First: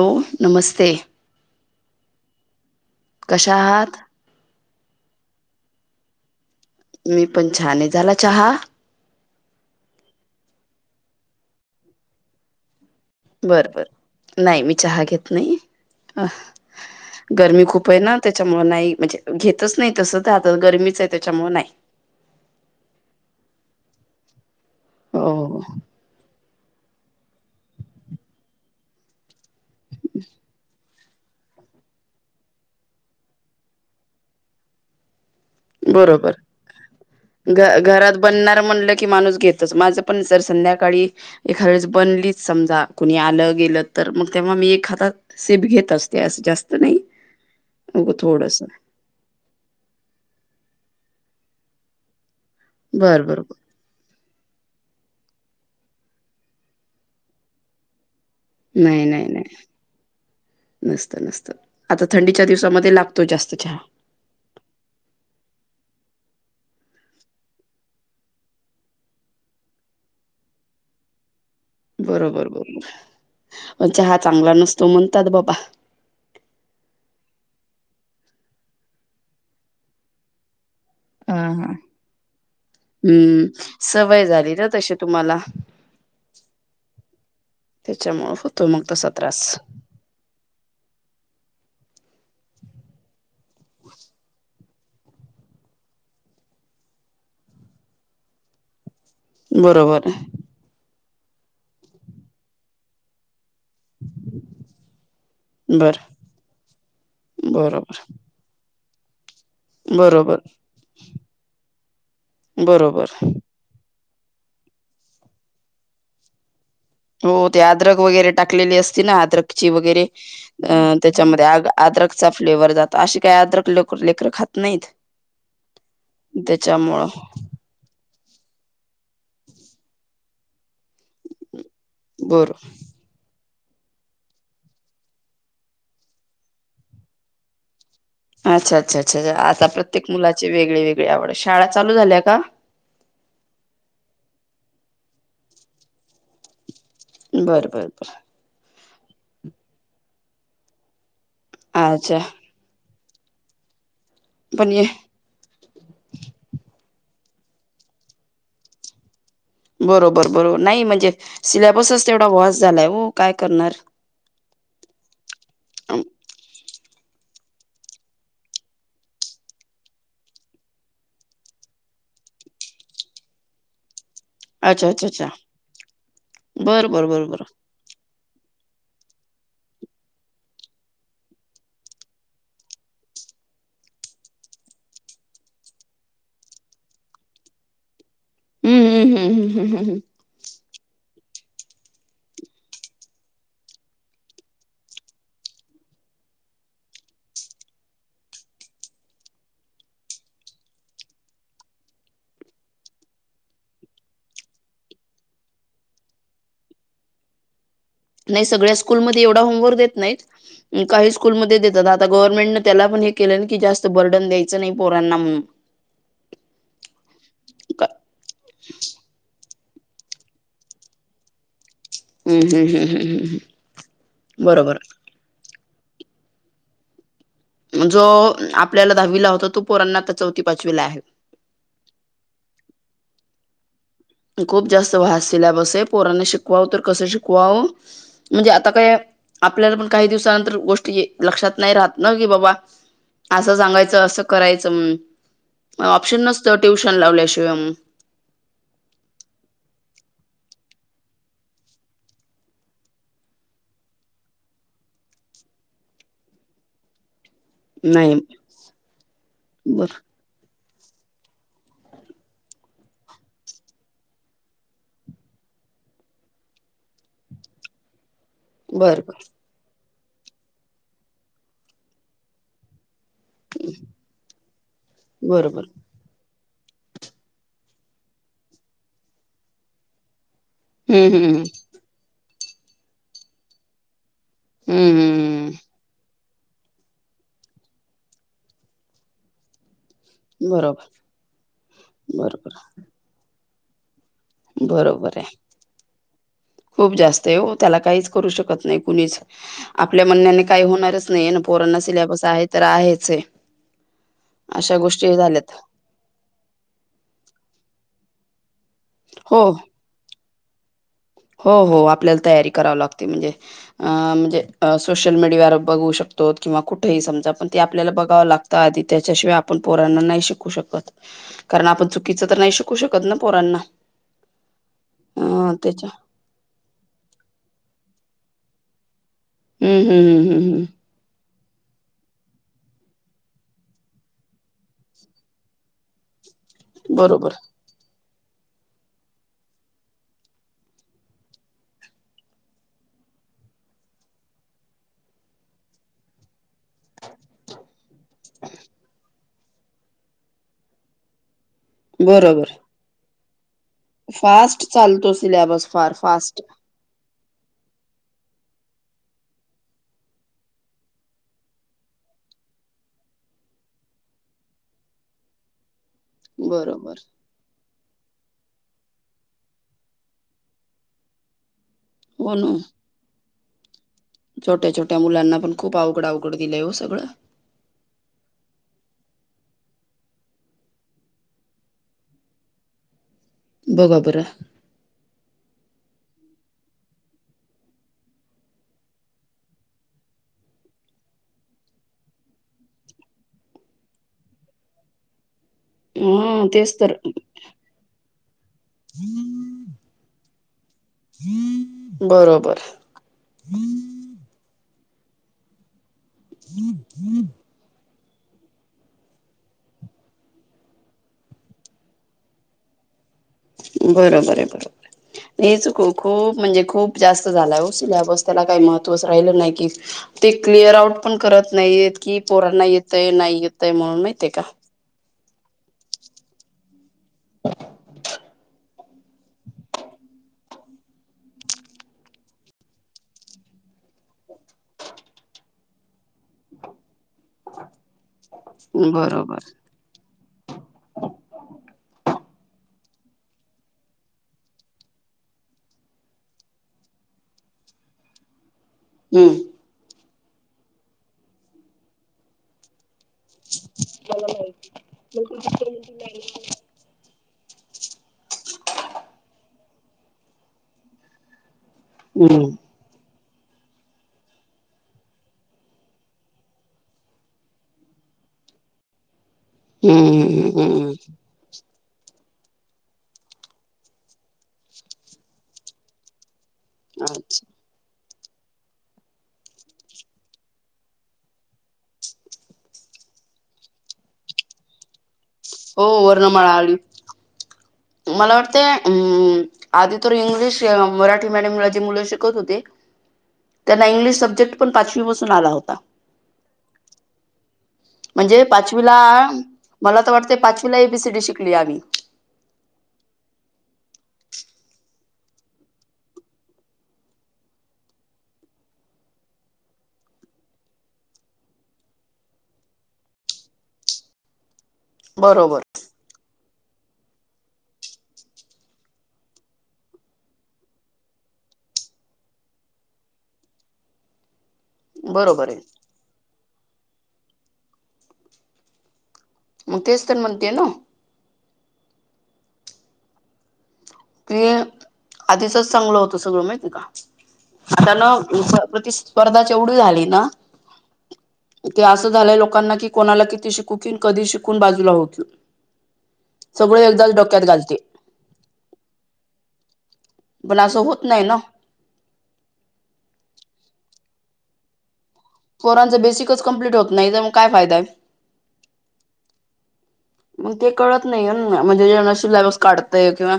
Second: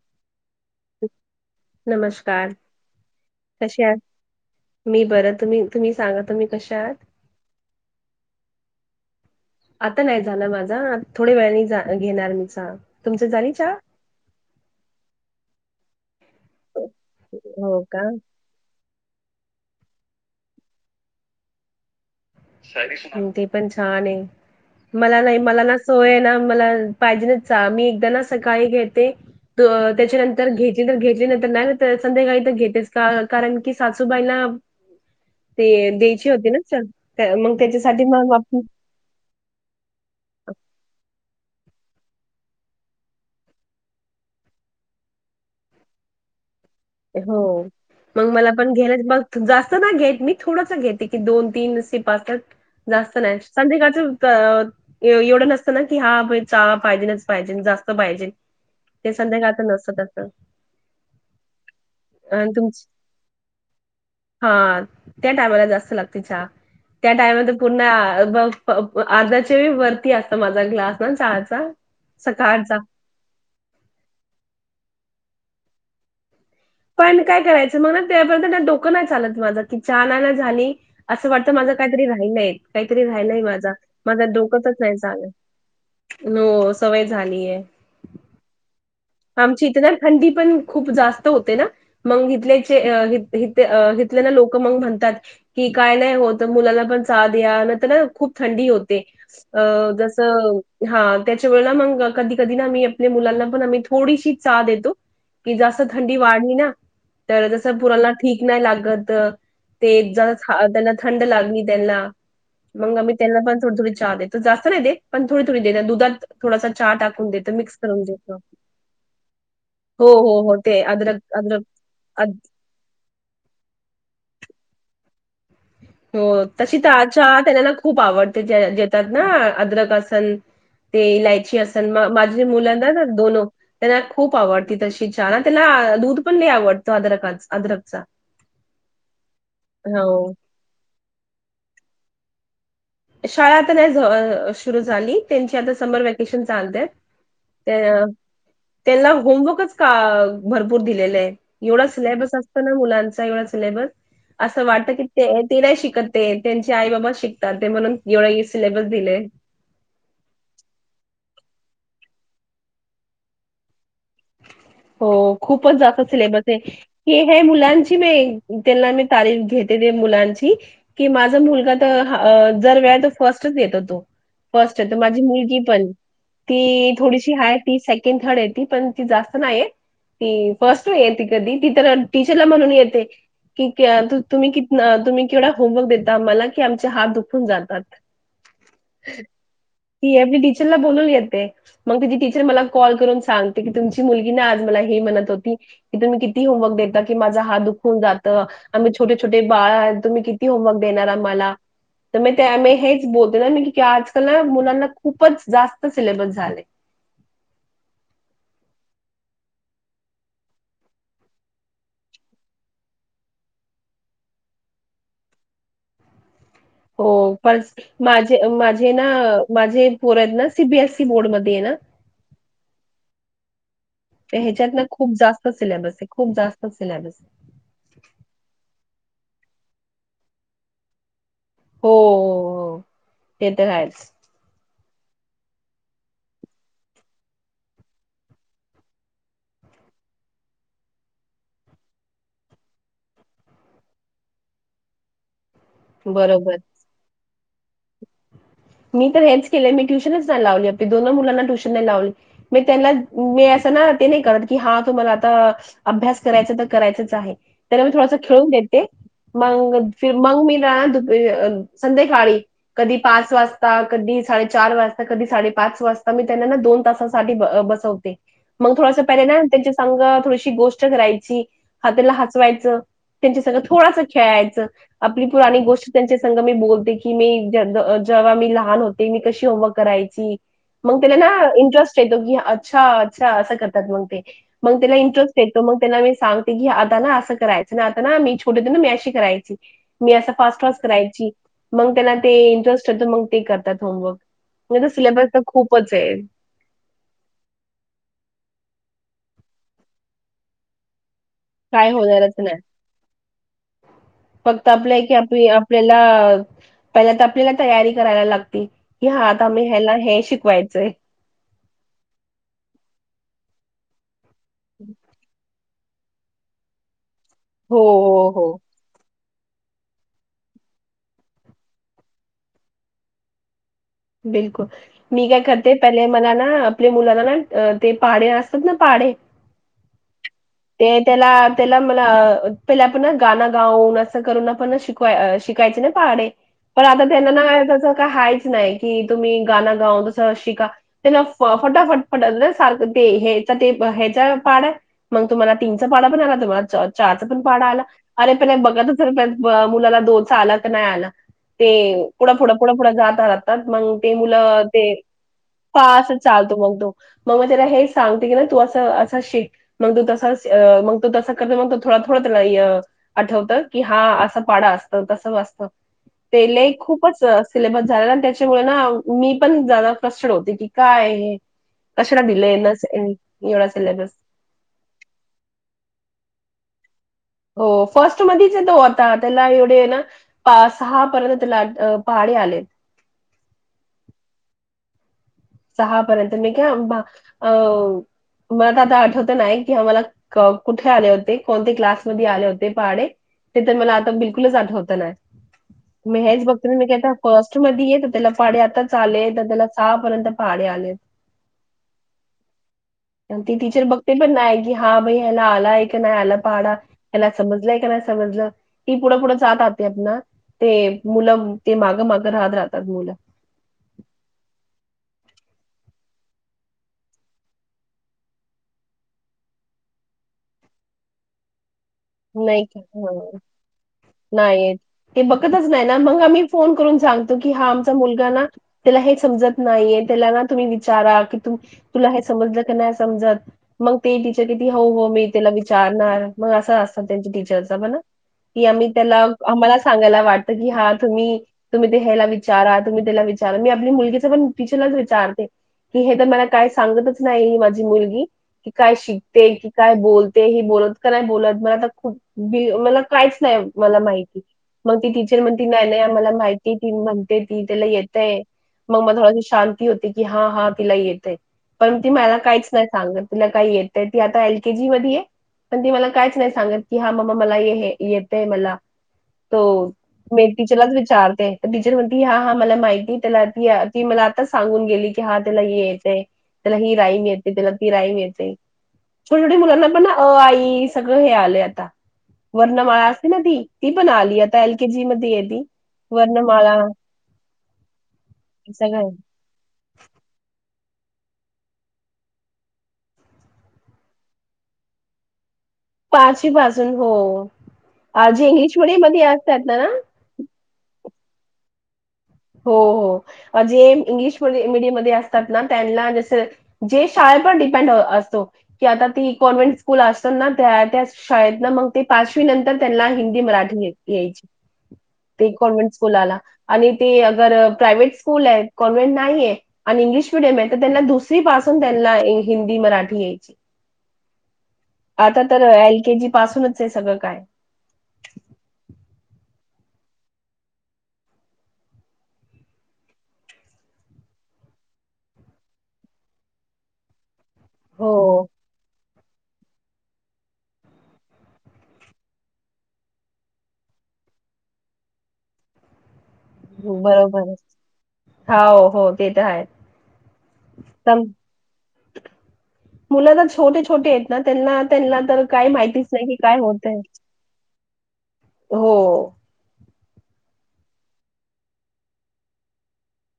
हो नमस्ते, नमस्कार कशा आहात. मी बं तुम्ही तुम्ही सांगा तुम्ही कशा आहात? मी पण छान, झाला चहा, आता नाही झालं माझा थोड्या वेळानी घेणार मीचा. बर बर नाही मी चहा घेत नाही. अ गरमी हो खूप आहे का ना त्याच्यामुळे नाही. म्हणजे घेतच नाही तस तर आता गरमीच आहे त्याच्यामुळे नाही. हम ते पण छान आहे. मला नाही हो मला ना सोय ना मला पाहिजे मी एकदा ना सकाळी घेते. त्याच्यानंतर घे घेतली नंतर नाही संध्याकाळी तर घेतेच का कारण की सासूबाईला ते द्यायची बरोबर होती ना च घ घरात बनणार म्हणलं की माणूस घेतच माझं पण जर संध्याकाळी एखादे वेळेस बनलीच समजा कुणी आलं गेलं तर मग तेव्हा मी ए हात सेप घेत असते अस जास्त नाही हो अगं मग मला थोडस पण घेण्या मग जास्त ना घेत मी थोड घेते की दोन तीने पाचात [unintelligible] जास्त बरं नाही बरं संध्याकाळच एवढं नसतं ना की हा चहा पाहिजे नाच पाहिजे जास्त पाहिजे. नाही ते नाही संध्याकाळचं नाही नसत नसत अ तुम हा त्या टायमाला जास्त चहा त्या टाइम पूर्ण अर्धाच्या वरती असत माझा ग्लास ना चहाचा बरोबर बरोबर सकाळचा. म्हण च हा चांगला नसतो मण तत बाबा पण काय करायचं मग ना त्यापर्यंत डोकं नाही चालत माझं की चानाना झाली असं हा वाटत हा. माझं काहीतरी राहीलाय काहीतरी राहिलाय हम्म माझा माझा सवय झाली ना डोकतच तशी नाही झालं तुम्हाला न सवय झालीय त्याच्यामुळे होतो मग तसा त्रास. आमची इथ ना थंडी पण खूप जास्त होते ना मग इथल्याथ लोक म म्हणतात की काय नाही होत मुलाला पण चाथ या नंतर खूप थंडी होत ते अ बरोबर जस हा त्याच्या वेला मग कधी कधी आ आपल्या मुलांना पण थोडीशी चा देतो की जास्त बर थंडी वाढली ना तर जस बरोबर पुराला ठीक नाही लागत तर ते ज बरोबर त्यांना थंड लागली त्यांना मग बरोबर आमही त्यांना पण थोडी थोडी तर जास्त नाही दे पण थोडी थोडी दे दधात थोडा हो ते अद्रक वगैरे टाकले असते ना अद्रकची वगैरे हो, हो, हो. अ ते अद्रक त्याच्यामध्ये अद्रक आद्रकचा अद फ्लेवर्ह जात अे काही अद्रक लेकर खात नाहीत हो तशी त्याच्यामुळं तच्या त्यालाला खूप आवड ते जेतात ना अद्रकसन ते इलायची अससन माझ्या बर मुलांना ना दोनो त्यांना खूप आवडती तशी छान त्यांना दूध पण नाही आवडत अदरका अदरकचा अच्छा अच्छा अच्छा आता प्रत्येक मुला वेगळी वेगळी आवड शाळा चालू झाल्या का शाळा आता नाही सुरू झाली त्यांची आता समर वॅकेशन चालते बर बर ते बर त्यांना होमवर्कच का भरपूर दिलेलं आहे एवढा अच्छा सिलेबस असतं ना मुलांचा कावढ सिलेबस असं पण वाटत की ते ते नाही शिकतते त्यांचे आई बाबा शिक ते म्हणून एवढा सिलेबस दिले बरोबर बरोबर नाही म्हणजे सिलेबसच तेवढा वॉस झालाय हो काय करणार हो खूपच जास्त अम, सिलेबस आहे की हे मुलांची म त्यांना मी तारीफ घेते ते मुलांची की माझा मुलगा तर जर वेळ तर फर्स्टच येतो तो फर्स्ट य अच्छा तर अच्छा माझी अच्छा मुलगी पण बरं ती बरं बरं थोडीशी बरं हाय ती सेकंड थर्ड आहे ती पण क जाात नाही ती फर्स्ट य त कधी ती तर टीचरला म्हणून येते की तुम्ही क तुम्ही केवढा होमवर्क देता मला की आमचे हात दुखून जातात हम्म हम्म हम्म हम्म हम्म हम्म हम् कून ती मुलीगी ना आज मला हे म्हणत होती की तुम्ही किती होमवर्क देता की माझा हात दुखून जात आम्ही छोटे छोटे बाळ तुम्ही किती होमवर्क देणार आम्हाला तर म त्या हेच बोलते ना आजकल ना मुलांना खूपच जास्त सिलेबस झालंय. नाही सगळ्या स्कूलमध्ये एवढा होमवर्क देत नाहीत काही स्कूलमध्ये देतात आता गव्हर्नमेंटने त्याला पण हे केलं कि जास्त बर्डन द्यायचं नाही पोरांना म्हणून हो पण माझे माझे ना माझी एक पोर आहेत ना सीबीएसई बोर्डमध्ये ये ना हम्म हम्म हम्म हम्म तर हम्मम् ह्याच्यात बरोबर ना खूप जास्त सिलेबस आहे खूप जास्त सिलेबस आहे जो आपल्याला दहावीला होता तो पोरांना आता चौथी पाचवीला आहे हो हो ते तर हायच. खूप जास्त वास दिला बस पोरांने शिकवाव तर कसं शिकवाव म्हणजे आता काय आपल्याला पण काही दिवसानंतर गोष्ट लक्षात नाही राहत ना कि बाबा असं सांगायचं असं करायचं म्हणून खू ऑप्शन बरोबर नसतं ट्यूशन लावल्याशिवा शं. मी तर हेच केले मी ट्युशनच नाही लावली आपली दोन मुलांना ट्युशन नाही लावली मग त्यांना मी असं ना ते नाही करत की हा तुम्हाला आता अभ्यास करायचा तर करायचच आहे त्यांना मी नाही थोडासा खेळून देते मग बर मग मी. रा दु संध्याकाळी कधी पाच वाजता. कधी साडेचार वाजता कधी साडेपाच वाजता मी त्यांना ना दोन तासासाठी बसवते. मग थोडस बरोबर पहिले ना त्यांच्या सांग थोडीशी गोष्ट करायची हा तीला हसवायचं. त्यांच्या सगळं थोडास खेळायचं आपली पुराणी बरोबर गोष्ट त्यांच्या मी बोलते की मी ज जेव्हा मी. लहान होते मी कशी होमवर्क करायची. मग हम्म त्याला हम्म ना इंटरेस्ट येतो की. अच्छा अच्छा असं करतात मग ते. मग त्याला इंटरेस्ट हम्म येतो तो मग त्यांना मी सांग की आता ना असं करायचं ना आता ना मी छोटे होते ते ना मी अशी करायची. मी असं फास्ट फास्ट बरोबर करायची मग त्याना ते बरोबर इंटरेस्ट होत मग. ते करतात होमवर्क. म तर बरोबर सिलेबस आहे तर खूपच [inaudible] खूप जास्त आहे ओ त्याला काहीच करू शकत नाही कुणीच आपल्या म्हणण्याने काय होणारच नाही ना पोरांना काय सिलेबस होणारच आहे नाही तर आहेच आहे फक्त अशा आपल्या की गोष्टी आप झाल्यात आपल्याला पहिल तर आपल्याला तयारी करायला लागत की हा हो आता आम्ही हला हे शिक वायचंय. हो हो आपल्याला तयारी करावी लागते म्हणजे अ म्हणजे अ सोशल मीडिया र बघू शकतोत किंवा कुठेही समजा. पण ते हो आपल्याला बघावं हो हो लागत आधी त्याच्याशिवाय आप आपण पोरांना नाही शिकू शकत, कारण आपण चुकीचं तर नाही शिकू शकत ना पोरांना. बिलकुल मी काय अ करते त्याच्या पहिले मला ना आपल्या मुलाला ना ते पाडे असतात ना पाडे हम्म हम्म हम्म हम्म हम्म ते त्याला त्याला मला पहिला पण गाण गाऊन असं करून पण शिकवाय शिकायचे ना पाडे. पण आता त्यांना बरोबर नाय त्याच का हायच नाइ कि तुम्ही गाना गाऊ तसं शिका, त्यां फटाफट पटत सारख तेचा ते हचा पाड आहे मग तुम्हाला तीनचा पाड पण आला तुम्हाला चारचा तर पाडा आला अरे पण बघत मुलाला दोचा आला तर नाय आला. ते पुढं, बरोबर पुुढं, पुढं, पुुढं जात आहात म ते फास्ट मुलं ते चालतो सिलॅबस फार पाच फास्ट चालतो मग तो मग, म त्याला हे सां ना तू असं असं शेक मग तू तस मग तू तस करत मग तो थोडा थोडा त्याला आठवत की हा असं पाडा असतं तस वाचत ते बरोबर खूपच सिलेबस झालेला त्या मी पण फ्रस्टड होते की काय कशरा दिलंय ना एवढा सिलेबस छोट्या छोट्या मुलांना पण खूप अवघडा अवघड दिलंय हो सगळं हो फर्स्ट मधच आहे तो आता त्याला एवढे ना पा सहा पर्यंत त्याला पहाडे आलेत बरोबर सहा पर्यंत मी का मला तर आता आठवत नाही की आम्हाला कुठे आले होते कोणते क्लासमध्ये आले होते पहाडे ते तर मला आता बिलकुलच आठवत नाही मी हेच हा बघत तेच मी तर कायता फर्स्ट मध्ये आहे तर त्याला पाडे आता चाले तर त्याला सहापर्यंत बरोबर तीच बघते पण नाही ही हा भई हला आला एक आला पाहाडा एला समजलायक समजलं की पुढं पुढं जात राहते आप ते मुलं ते मागं मागं राहत राहतात मुलं बरोबर आहे, बरोबर हे चुक खूप म्हणजे खूप जास्त झाला हो सिलबस त्याला काही महत्त्वच राहिलं नाही की ते क्लिअर आउट पण करत नाही कि पोरांना नाही येतय का नाही येतय म्हणून माहिते का नाही येत. ते बघतच नाही ना मग आम्ही फोन करून सांगतो की हा आमचा मुलगा ना त्याला हे समजत नाहीये त्याला ना तुम्ही विचारा कि तुला हे समजलं की नाही समजत मग ते टीचर किती हो हो मी त्याला विचारणार मग असं अस त्यांची टीचर्स पण कि आम्ही त्याला बरोबर आम्हाला सांगायला वाटत की हा तुम्ही तुम्ही ते ह्यायला वि विचारा तुम्ही त्याला विचारा मी आपली मुलगीच पण टीचरलाच विचारते की हे तर मला काय सांगतच नाही माझी मुलगी की काय हम्म शिकते की काय बोलते ते ह बोलत का नाही बोलत मला तर ख मला काहीच नाही मला माहिती मग ती टीचर म्हण त नल मला माहिती ती म्हण ती तिला येतय मग मग थोडशी शांती होती की हा हा तिला येतय पण ती मला हम्म काहीच नाही सांगत. तुला काही येत तर ती आता एल के जी मध्ये आहे पण ती मला कायच नाही सांगत. कि हा ममा मला हे येतय मला. तो मी हम्म हम्म टीचरलाच विचारते. टीचर म्हणती हा हा मला माहिती त्याला ती ती मला आता सांगून गेली की हा त्याला हे येतंय. त्याला ही राईम अच्छा येते त्याला ती राईम ये ते. छोट्या छोटे मुलांना पण अ आ इ सगळं हे आलय आ ता, वर्णमाळा असते ना ती, ती पण आली आता एल के जी मध्ये येईल. हो वर्णमाळा आली मला वाटते सगळं आहे. अम आधी तर इंग्लिश मराठी मेडम जे मुलं शिकत होती, मी त्यांना इंग्लिश सब्जेक्ट पण पाचवी पासून आला हो पाचवी पासुन हो. आ म्हणजे जी इंग्लिश मेडियम मध्ये असतात ना वीला ए बी सी डी शिकलोय आम्ही. हो हो जे इंग्लिश मीडियम मध्ये असतात ना त्यांना जस जे शाळेप डिपेंड असतो की आता ती कॉन्व्हेंट स्कूल असतात ना त्या त्या शाळेत ना मग ते पाचवी नंतर त्यांना हिंदी मराठी यायची ते बरोबर कॉन्व्हेंट स्कूलाला आणि ते अगर प्रायव्हेट स्कूल आहे कॉन्व्हेंट नाहीये आणि इंग्लिश मिडियम आहे तर त्यांना दुसरी पासून त्यांना हिंदी मराठी यायची. आता बरोबर आहे तर एल के जी पासूनच आहे सगळं काय. मग तेच तर म्हणतीये ना. ते आधीचच चांगलं होतं सगळं माहितीय का? अ‌ त्यानं हो, प्रतिष्ठी स्पर्धाच एवढी झाली ना, ते असं झालंय लोकांना कि कोणाला किती शिकू कि कधी शिकून बाजूला हो क बरोबर हाव हो ते तर आहेच. बलासं होत नाही ना मुलं ना छोटे छोटे आहेत ना त्यांना त्यांना तर काही पोरांचं माहितीच नाही की बेसिकच काय कम्प्लीट होत होतंय. नाही तर मग काय फायदा आहे. हो मग ते कळत नाही म्हणजे जेना सिलेबस काढतय किंवा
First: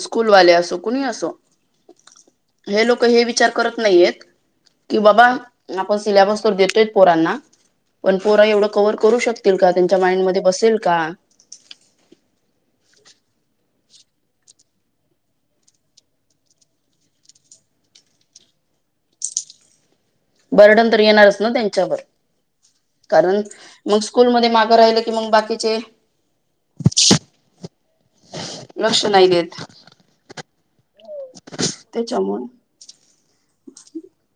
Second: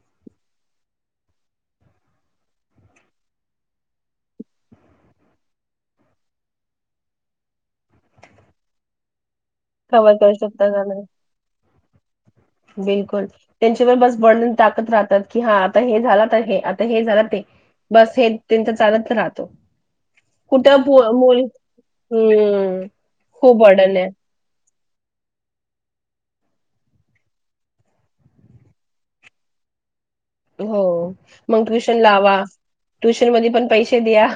स्कूलवाले असो कुणीही असो, हे लोक हे विचार करत नाहीयेत कि बाबा आपण सिलॅबस तर देतोय पोरांना पण पोरा एवढं कवर करू शक तील का? त्यांच्या माइंड मधे बस कां झालं बिलकुल त्यां बणुन टाकत राहतात की हा आता हे झालं आता हे आता हे झालं ते बस हे त्यांच चालत राहतं बर्डन तर येणारच ना त्यांच्यावर हम्म कारण खूप बर्डन मग आहे स्कूल मध्ये मागं राहिलं की मंग बाकीचे लक्ष नाही देत. हो मग ट्युशन लावा त्याच्यामुळे ट्युशन मध्ये पण पैसे द्या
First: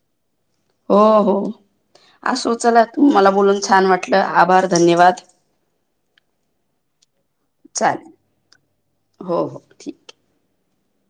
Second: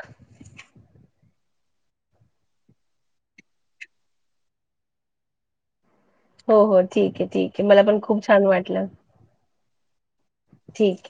असू चला तु मला बोलून छान वाटलं आभार धन्यवाद हो हो ठीक आहे ठीक आहे मला पण चालेल खूप छान वाटलं हो हो ठीक ठीक